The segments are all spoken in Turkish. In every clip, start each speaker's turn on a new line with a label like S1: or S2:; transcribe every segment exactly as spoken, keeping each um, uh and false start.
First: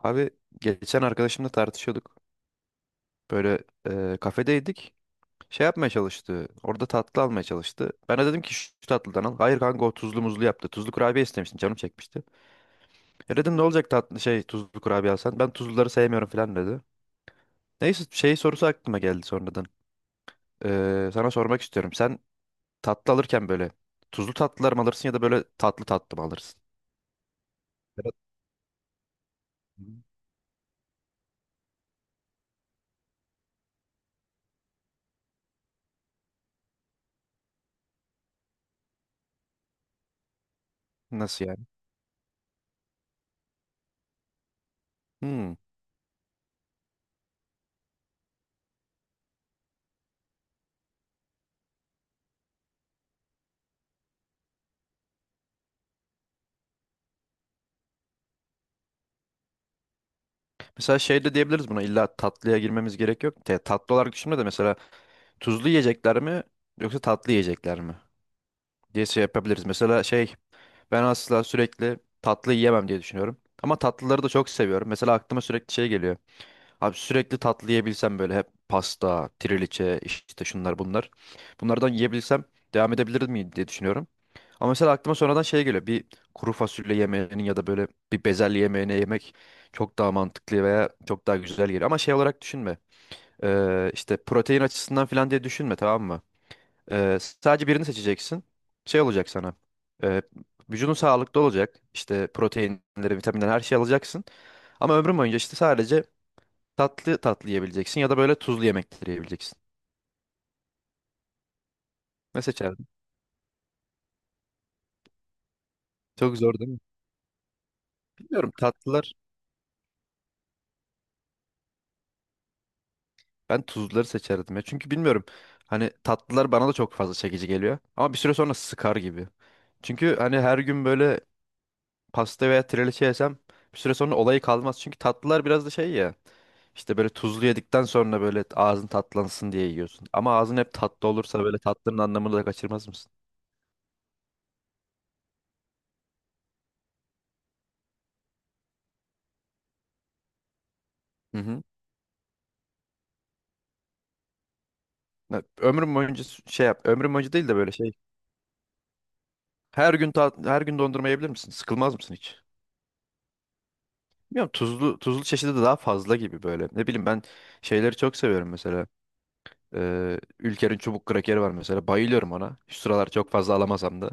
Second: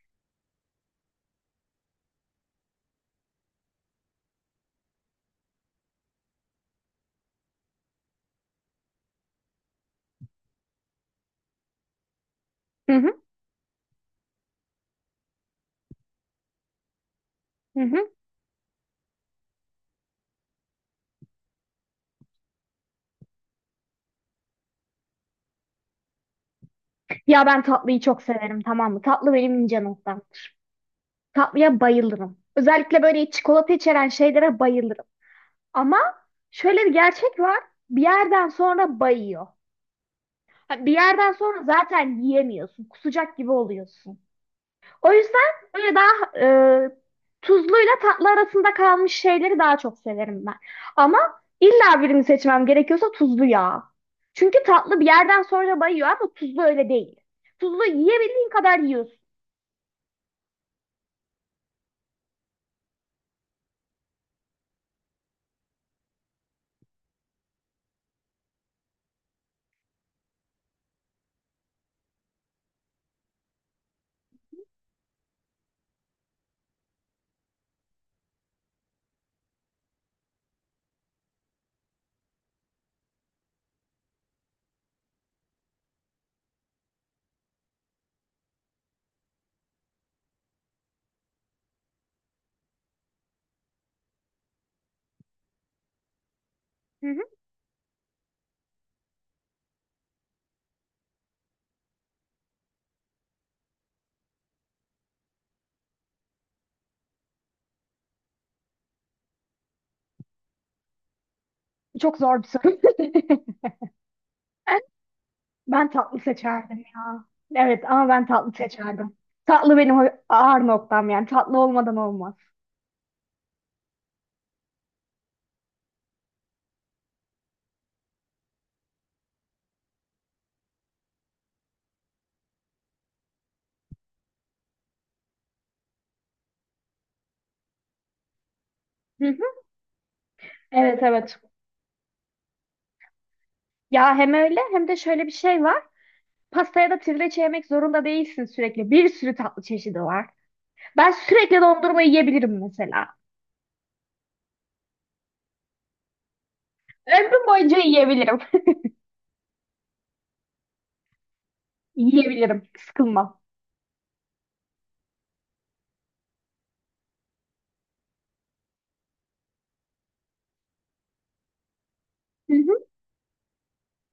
S1: Abi geçen arkadaşımla tartışıyorduk. Böyle e, kafedeydik. Şey yapmaya çalıştı. Orada tatlı almaya çalıştı. Ben de dedim ki şu tatlıdan al. Hayır kanka o tuzlu muzlu yaptı. Tuzlu kurabiye istemiştin canım çekmişti.
S2: Hı hı,
S1: E dedim ne olacak tatlı şey tuzlu kurabiye alsan. Ben tuzluları sevmiyorum falan dedi.
S2: hı
S1: Neyse
S2: hı.
S1: şey sorusu aklıma geldi sonradan. Ee, sana sormak istiyorum. Sen tatlı alırken böyle tuzlu tatlılar mı alırsın ya da böyle tatlı tatlı mı alırsın?
S2: Ya ben tatlıyı
S1: Evet.
S2: çok severim, tamam mı? Tatlı benim ince noktam. Tatlıya bayılırım. Özellikle böyle çikolata içeren şeylere bayılırım. Ama şöyle bir gerçek var. Bir yerden sonra bayıyor. Ha, bir yerden
S1: Nasıl yani?
S2: sonra zaten yiyemiyorsun. Kusacak gibi oluyorsun. O
S1: Hmm.
S2: yüzden böyle daha e, tuzluyla tatlı arasında kalmış şeyleri daha çok severim ben. Ama illa birini seçmem gerekiyorsa tuzlu ya. Çünkü tatlı bir yerden sonra bayıyor ama tuzlu öyle değil. Tuzlu yiyebildiğin kadar yiyorsun.
S1: Mesela şey de diyebiliriz buna, illa tatlıya girmemiz gerek yok. Te- tatlı olarak düşünme de mesela tuzlu yiyecekler mi yoksa tatlı yiyecekler mi diye şey yapabiliriz. Mesela şey, ben asla sürekli tatlı yiyemem diye düşünüyorum. Ama tatlıları da çok seviyorum. Mesela aklıma sürekli şey geliyor. Abi sürekli tatlı yiyebilsem böyle hep pasta, triliçe, işte şunlar bunlar. Bunlardan yiyebilsem devam edebilir miyim diye düşünüyorum. Ama mesela aklıma sonradan şey geliyor. Bir kuru fasulye yemeğinin ya da böyle bir bezelye yemeğine yemek çok daha mantıklı veya çok daha güzel geliyor. Ama şey olarak düşünme. Ee, işte protein açısından falan diye düşünme, tamam mı?
S2: Hı
S1: Ee,
S2: hı.
S1: sadece birini seçeceksin. Şey olacak sana. Ee, vücudun sağlıklı olacak. İşte proteinleri, vitaminleri, her şeyi alacaksın. Ama ömrün boyunca işte sadece tatlı tatlı yiyebileceksin ya da böyle tuzlu yemekleri yiyebileceksin.
S2: Çok zor
S1: Ne
S2: bir soru.
S1: seçerdin?
S2: Ben tatlı
S1: Çok zor değil
S2: seçerdim
S1: mi?
S2: ya. Evet ama ben tatlı
S1: Bilmiyorum, tatlılar.
S2: seçerdim. Tatlı benim o ağır noktam yani. Tatlı olmadan olmaz.
S1: Ben tuzluları seçerdim ya. Çünkü bilmiyorum. Hani tatlılar bana da çok fazla çekici geliyor. Ama bir süre sonra sıkar gibi. Çünkü hani her gün böyle pasta veya trileçe yesem, bir süre sonra olayı kalmaz. Çünkü tatlılar biraz da şey ya. İşte böyle tuzlu yedikten sonra böyle ağzın
S2: Hı hı.
S1: tatlansın diye yiyorsun. Ama ağzın hep
S2: Evet,
S1: tatlı
S2: evet.
S1: olursa böyle tatlının anlamını da kaçırmaz mısın?
S2: Ya hem öyle hem de şöyle bir şey var. Pastaya da trileçe yemek zorunda değilsin sürekli. Bir sürü tatlı çeşidi var. Ben
S1: Hı
S2: sürekli
S1: hı.
S2: dondurma yiyebilirim mesela.
S1: Ya, ömrüm boyunca s- şey yap. Ömrüm boyunca
S2: Ömrüm
S1: değil de böyle
S2: boyunca
S1: şey.
S2: yiyebilirim.
S1: Her gün tat, her gün dondurma yiyebilir misin? Sıkılmaz mısın hiç?
S2: Yiyebilirim. Sıkılmam.
S1: Bilmiyorum, tuzlu tuzlu çeşidi de daha fazla gibi böyle. Ne bileyim, ben şeyleri çok seviyorum mesela. Ee, Ülker'in çubuk krakeri var mesela. Bayılıyorum
S2: Hı
S1: ona. Şu
S2: hı.
S1: sıralar çok fazla alamasam da.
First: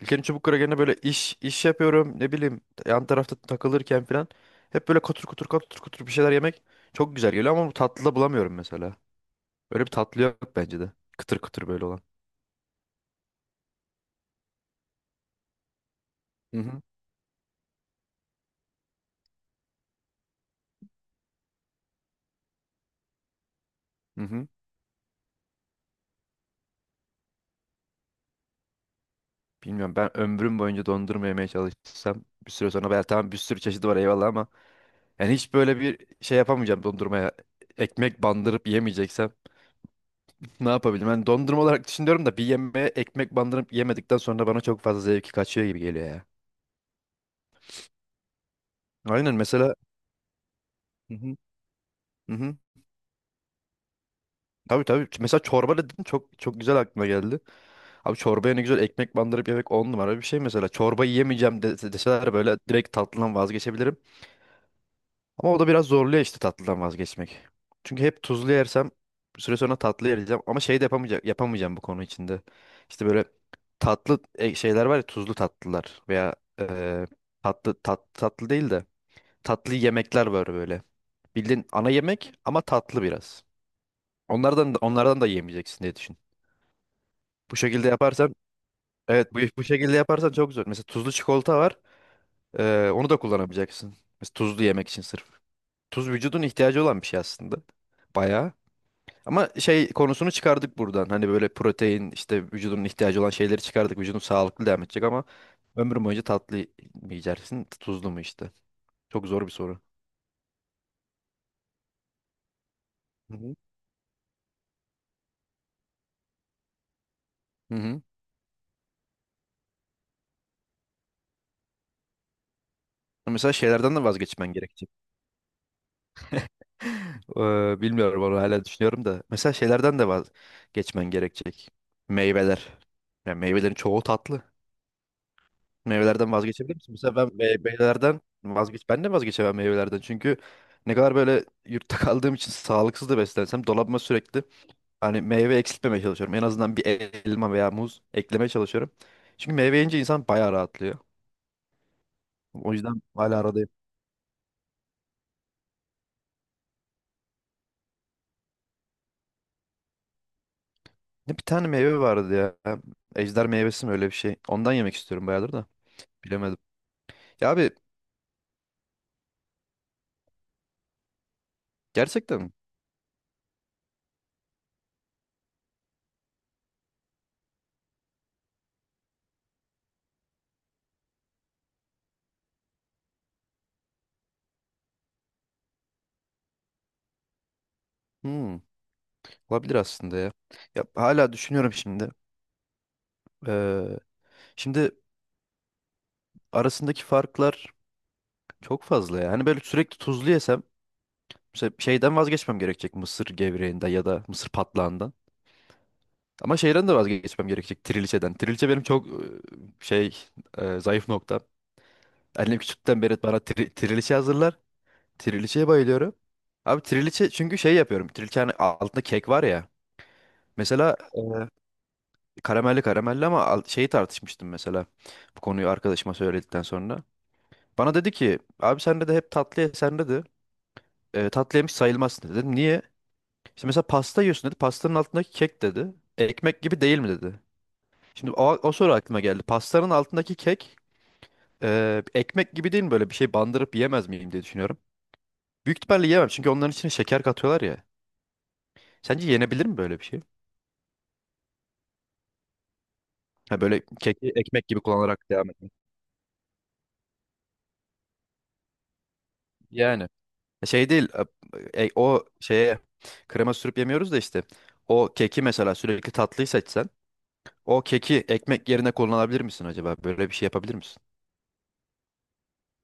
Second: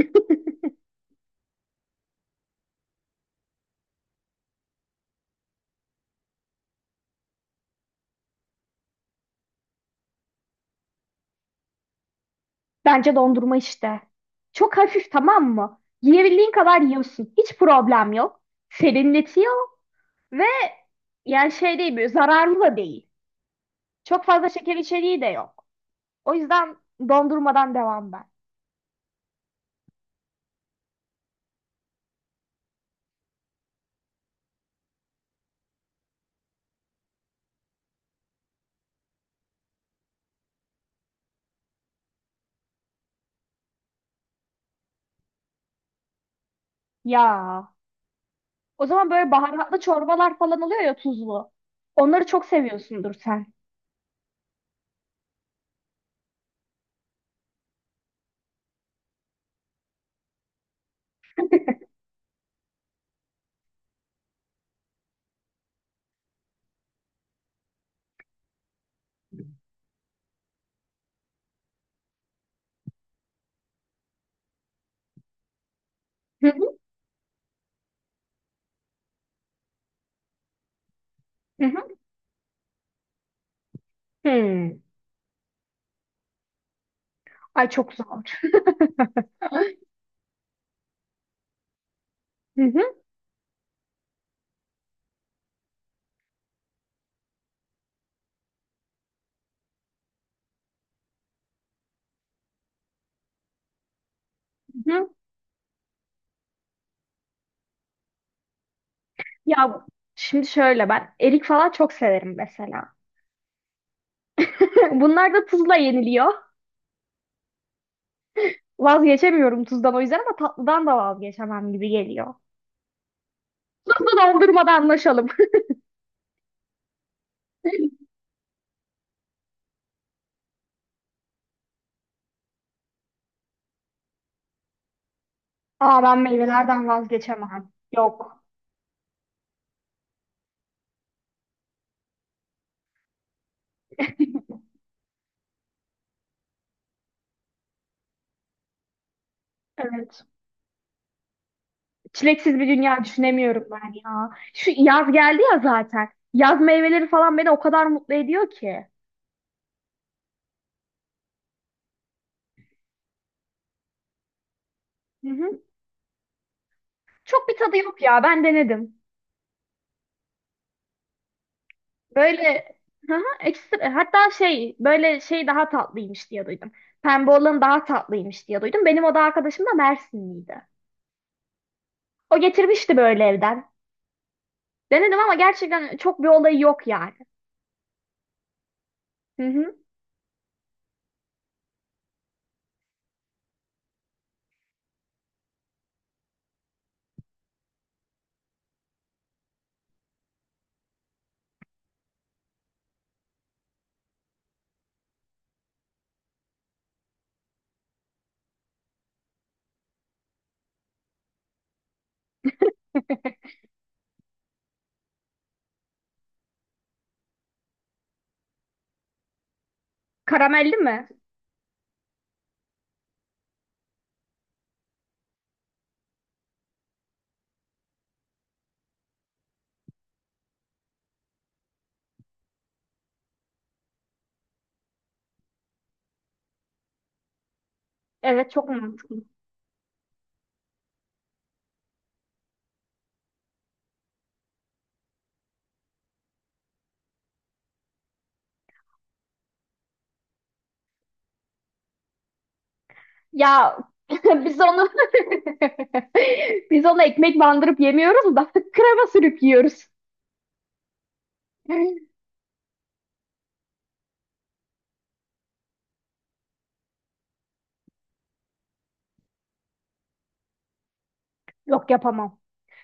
S1: İlker'in çubuk krakerine böyle iş iş yapıyorum, ne bileyim yan tarafta takılırken falan hep böyle kutur kutur kutur kutur bir şeyler yemek çok güzel geliyor ama bu tatlıda bulamıyorum mesela. Böyle bir tatlı yok bence de. Kıtır kıtır böyle olan.
S2: Bence dondurma işte. Çok hafif, tamam mı? Yiyebildiğin
S1: Hı
S2: kadar
S1: hı.
S2: yiyorsun. Hiç problem yok. Serinletiyor ve yani şey değil, böyle zararlı da değil.
S1: Hı
S2: Çok
S1: hı.
S2: fazla şeker içeriği de yok. O yüzden dondurmadan devam ben.
S1: Bilmiyorum, ben ömrüm boyunca dondurma yemeye çalışsam bir süre sonra ben tamam, bir sürü çeşidi var eyvallah ama yani hiç böyle bir şey yapamayacağım dondurmaya. Ekmek bandırıp yemeyeceksem ne yapabilirim? Ben dondurma olarak düşünüyorum da bir yemeğe ekmek bandırıp yemedikten sonra bana çok fazla zevki kaçıyor gibi geliyor ya.
S2: Ya o zaman böyle
S1: Aynen mesela.
S2: baharatlı çorbalar falan oluyor ya, tuzlu. Onları
S1: Hı
S2: çok
S1: hı.
S2: seviyorsundur sen.
S1: Tabii tabii. Mesela çorba dedin, çok çok güzel aklıma geldi. Abi çorbaya ne güzel ekmek bandırıp yemek, on numara bir şey mesela. Çorba yiyemeyeceğim de- deseler böyle, direkt tatlıdan vazgeçebilirim. Ama o da biraz zorluyor işte, tatlıdan vazgeçmek. Çünkü hep tuzlu yersem bir süre sonra tatlı yiyeceğim. Ama şey de yapamayacak, yapamayacağım bu konu içinde. İşte böyle tatlı e, şeyler var ya, tuzlu tatlılar veya
S2: Hı hı,
S1: e, tatlı tat, tatlı değil de tatlı yemekler var böyle.
S2: hı
S1: Bildiğin
S2: hı.
S1: ana yemek ama tatlı biraz. Onlardan
S2: Hmm.
S1: da, onlardan da yemeyeceksin diye düşünüyorum. Bu
S2: Ay,
S1: şekilde
S2: çok
S1: yaparsan,
S2: zor.
S1: evet, bu, bu şekilde yaparsan çok güzel. Mesela tuzlu çikolata var.
S2: Hı
S1: Ee,
S2: hı,
S1: onu da kullanabileceksin. Mesela tuzlu yemek için sırf. Tuz vücudun ihtiyacı olan bir şey aslında. Bayağı. Ama şey konusunu çıkardık buradan. Hani böyle protein işte, vücudun ihtiyacı olan şeyleri çıkardık. Vücudun sağlıklı devam
S2: hı
S1: edecek
S2: hı.
S1: ama ömrün boyunca tatlı mı yiyeceksin, tuzlu mu işte. Çok zor bir soru.
S2: Ya şimdi şöyle, ben erik falan çok severim mesela.
S1: Hı hı.
S2: Bunlar da tuzla yeniliyor.
S1: Hı hı.
S2: Vazgeçemiyorum tuzdan, o yüzden ama tatlıdan da vazgeçemem gibi geliyor.
S1: Mesela şeylerden de
S2: Tuzlu
S1: vazgeçmen
S2: dondurmada
S1: gerekecek.
S2: anlaşalım.
S1: Eee, bilmiyorum, onu hala düşünüyorum da. Mesela şeylerden de vaz geçmen gerekecek. Meyveler. Yani meyvelerin çoğu tatlı.
S2: Aa, ben
S1: Meyvelerden vazgeçebilir
S2: meyvelerden
S1: misin? Mesela ben
S2: vazgeçemem.
S1: meyvelerden
S2: Yok.
S1: vazgeç ben de vazgeçemem meyvelerden. Çünkü ne kadar böyle yurtta kaldığım için sağlıksız da beslensem, dolabıma sürekli hani meyve eksiltmemeye çalışıyorum. En azından bir elma veya muz eklemeye çalışıyorum. Çünkü meyve yiyince
S2: Evet.
S1: insan bayağı rahatlıyor.
S2: Çileksiz bir
S1: O yüzden
S2: dünya
S1: hala
S2: düşünemiyorum
S1: aradayım.
S2: ben ya. Şu yaz geldi ya zaten. Yaz meyveleri falan beni o kadar mutlu ediyor ki.
S1: Ne bir tane meyve vardı ya. Ejder meyvesi mi öyle bir şey. Ondan yemek istiyorum
S2: Hı
S1: bayağıdır
S2: hı.
S1: da. Bilemedim.
S2: Çok
S1: Ya
S2: bir
S1: abi,
S2: tadı yok ya. Ben denedim.
S1: gerçekten mi?
S2: Böyle hı hı, ekstra hatta şey, böyle şey daha tatlıymış diye duydum. Pembe olan daha tatlıymış diye duydum. Benim oda arkadaşım da Mersinliydi. O getirmişti böyle evden. Denedim ama gerçekten çok bir olayı yok yani.
S1: Hmm.
S2: Hı hı.
S1: Olabilir aslında ya. Ya hala düşünüyorum şimdi. Ee, şimdi arasındaki farklar çok fazla ya. Hani böyle sürekli tuzlu yesem mesela şeyden vazgeçmem gerekecek, mısır gevreğinden ya da mısır patlağından. Ama şeyden de vazgeçmem gerekecek, trileçeden. Trileçe benim çok e, şey, e, zayıf noktam. Annem küçükten beri bana tri, trileçe hazırlar. Trileçeye bayılıyorum. Abi trileçe, çünkü şey yapıyorum. Trileçe hani altında kek var ya.
S2: Karamelli
S1: Mesela
S2: mi?
S1: karamelli, karamelli ama al- şeyi tartışmıştım mesela. Bu konuyu arkadaşıma söyledikten sonra. Bana dedi ki abi sen de hep tatlı ye sen dedi. E, tatlı yemiş sayılmazsın dedi. Dedim niye? İşte mesela pasta yiyorsun dedi. Pastanın altındaki kek dedi. Ekmek gibi değil mi dedi. Şimdi o,
S2: Evet, çok
S1: o soru aklıma
S2: mantıklı.
S1: geldi. Pastanın altındaki kek e, ekmek gibi değil mi, böyle bir şey bandırıp yiyemez miyim diye düşünüyorum. Büyük ihtimalle yiyemem çünkü onların içine şeker katıyorlar ya. Sence yenebilir mi böyle bir şey? Ha,
S2: Ya,
S1: böyle keki
S2: biz
S1: ekmek gibi
S2: onu
S1: kullanarak devam etmek.
S2: biz onu ekmek bandırıp yemiyoruz da krema sürüp yiyoruz.
S1: Yani. Şey değil, e, e, o şeye krema sürüp yemiyoruz da işte, o keki mesela sürekli tatlıyı seçsen, o keki ekmek yerine kullanabilir misin acaba? Böyle bir şey yapabilir misin?
S2: Yok, yapamam.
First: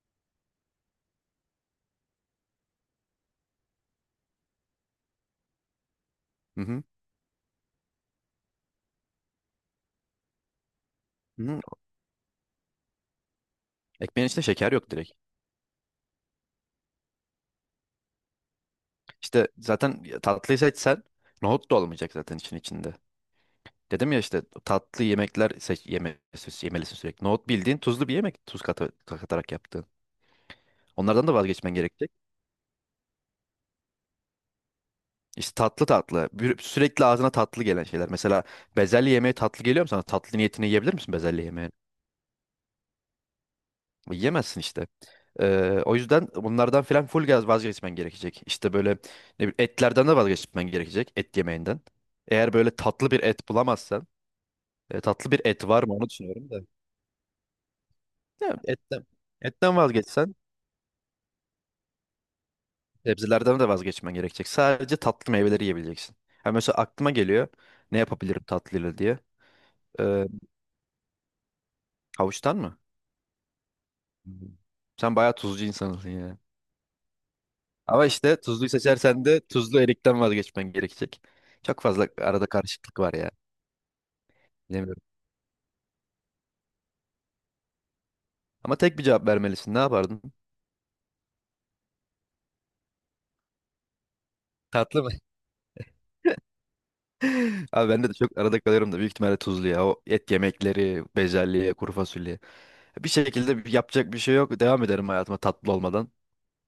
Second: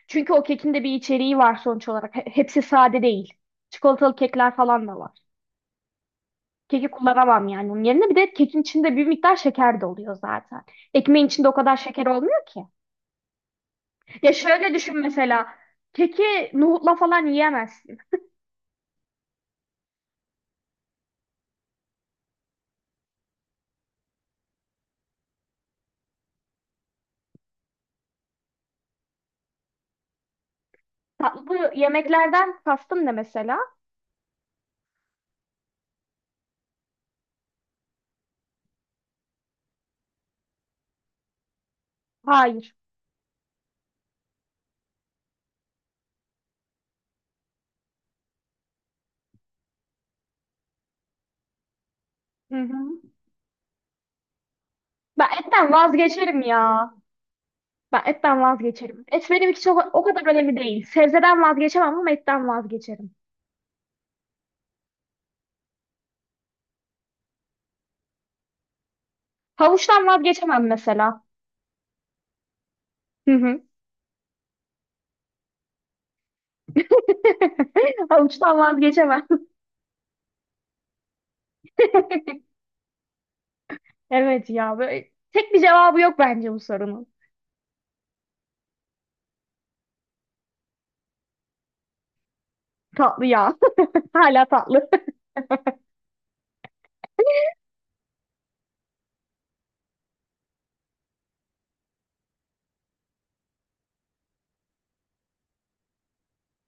S2: Çünkü o kekin de bir içeriği var sonuç olarak. He- Hepsi sade değil. Çikolatalı kekler falan da var.
S1: Hı hı.
S2: Keki kullanamam yani onun yerine. Bir de kekin içinde bir miktar şeker de oluyor zaten. Ekmeğin
S1: Hı
S2: içinde o
S1: hı.
S2: kadar şeker olmuyor ki.
S1: Ekmeğin
S2: Ya
S1: içinde şeker
S2: şöyle
S1: yok
S2: düşün
S1: direkt.
S2: mesela. Keki nohutla falan yiyemezsin.
S1: İşte zaten tatlıyı seçsen nohut da olmayacak zaten için içinde. Dedim ya işte tatlı yemekler seç, yeme, yemelisin sürekli. Nohut bildiğin tuzlu bir yemek, tuz katı- katarak yaptığın. Onlardan da
S2: Tatlı bu
S1: vazgeçmen gerekecek.
S2: yemeklerden kastım ne mesela?
S1: İşte tatlı tatlı. Bir- Sürekli ağzına tatlı gelen şeyler. Mesela bezelye yemeği tatlı geliyor mu sana? Tatlı niyetine yiyebilir misin bezelye yemeği?
S2: Hayır.
S1: Yiyemezsin işte. Ee, o yüzden bunlardan filan full gaz vazgeçmen gerekecek. İşte böyle ne bileyim, etlerden de vazgeçmen gerekecek. Et yemeğinden. Eğer
S2: Hı
S1: böyle
S2: hı.
S1: tatlı bir et bulamazsan. e,
S2: Ben
S1: tatlı bir et
S2: etten
S1: var mı onu
S2: vazgeçerim
S1: düşünüyorum da.
S2: ya. Ben etten
S1: Ya,
S2: vazgeçerim.
S1: etten,
S2: Et benim için
S1: etten
S2: o, o kadar
S1: vazgeçsen
S2: önemli değil. Sebzeden vazgeçemem ama etten vazgeçerim.
S1: sebzelerden de vazgeçmen gerekecek. Sadece tatlı meyveleri yiyebileceksin. Ha, mesela aklıma geliyor ne yapabilirim tatlıyla diye.
S2: Havuçtan
S1: Ee,
S2: vazgeçemem mesela.
S1: havuçtan mı?
S2: Hı hı.
S1: Hmm. Sen bayağı tuzcu insansın ya. Ama işte
S2: Havuçtan
S1: tuzluyu seçersen
S2: vazgeçemem.
S1: de tuzlu erikten vazgeçmen gerekecek. Çok fazla arada karışıklık var ya.
S2: Evet ya,
S1: Bilemiyorum.
S2: böyle tek bir cevabı yok bence bu sorunun.
S1: Ama tek bir cevap vermelisin. Ne yapardın?
S2: Tatlı ya. Hala tatlı.
S1: Tatlı mı? Abi ben de çok arada kalıyorum da büyük ihtimalle tuzlu ya. O et yemekleri, bezelye, kuru fasulye. Bir şekilde bir- yapacak bir şey yok. Devam ederim hayatıma tatlı olmadan.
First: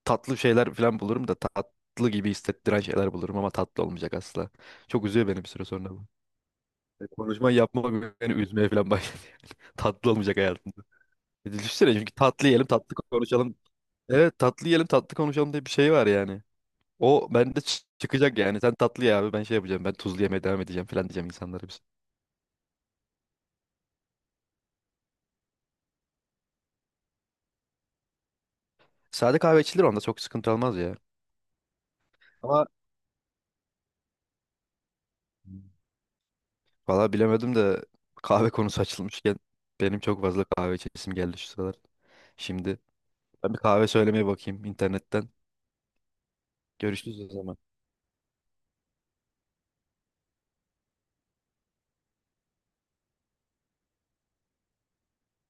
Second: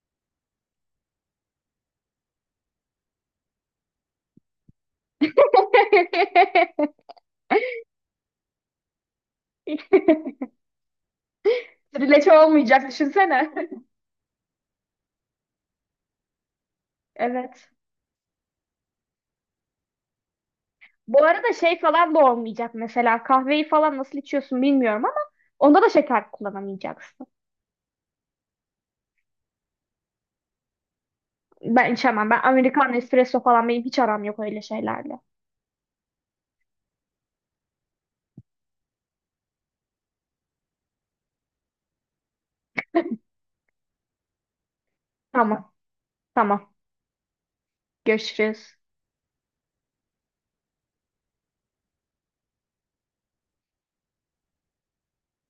S1: Tatlı şeyler falan bulurum da, tatlı gibi hissettiren şeyler bulurum ama tatlı olmayacak asla. Çok üzüyor beni bir süre sonra bu. Konuşma yapma beni üzmeye falan başladı. Tatlı olmayacak hayatımda. E, düşünsene, çünkü
S2: Trileçe
S1: tatlı yiyelim
S2: olmayacak,
S1: tatlı
S2: düşünsene.
S1: konuşalım. Evet, tatlı yiyelim tatlı konuşalım diye bir şey var yani. O bende
S2: Evet.
S1: çı- çıkacak yani. Sen tatlı ye abi, ben şey yapacağım. Ben tuzlu yemeye devam edeceğim falan
S2: Bu
S1: diyeceğim
S2: arada
S1: insanlara
S2: şey
S1: biz.
S2: falan da olmayacak mesela. Kahveyi falan nasıl içiyorsun bilmiyorum ama onda da şeker kullanamayacaksın.
S1: Sade kahve içilir, onda çok sıkıntı olmaz ya.
S2: Ben içemem. Ben
S1: Ama
S2: Amerikan espresso falan, benim hiç aram yok öyle şeylerle.
S1: valla bilemedim de, kahve konusu açılmışken benim çok fazla kahve içesim geldi şu sıralar. Şimdi ben bir kahve söylemeye bakayım internetten.
S2: Tamam. Tamam.
S1: Görüşürüz o zaman.
S2: Görüşürüz.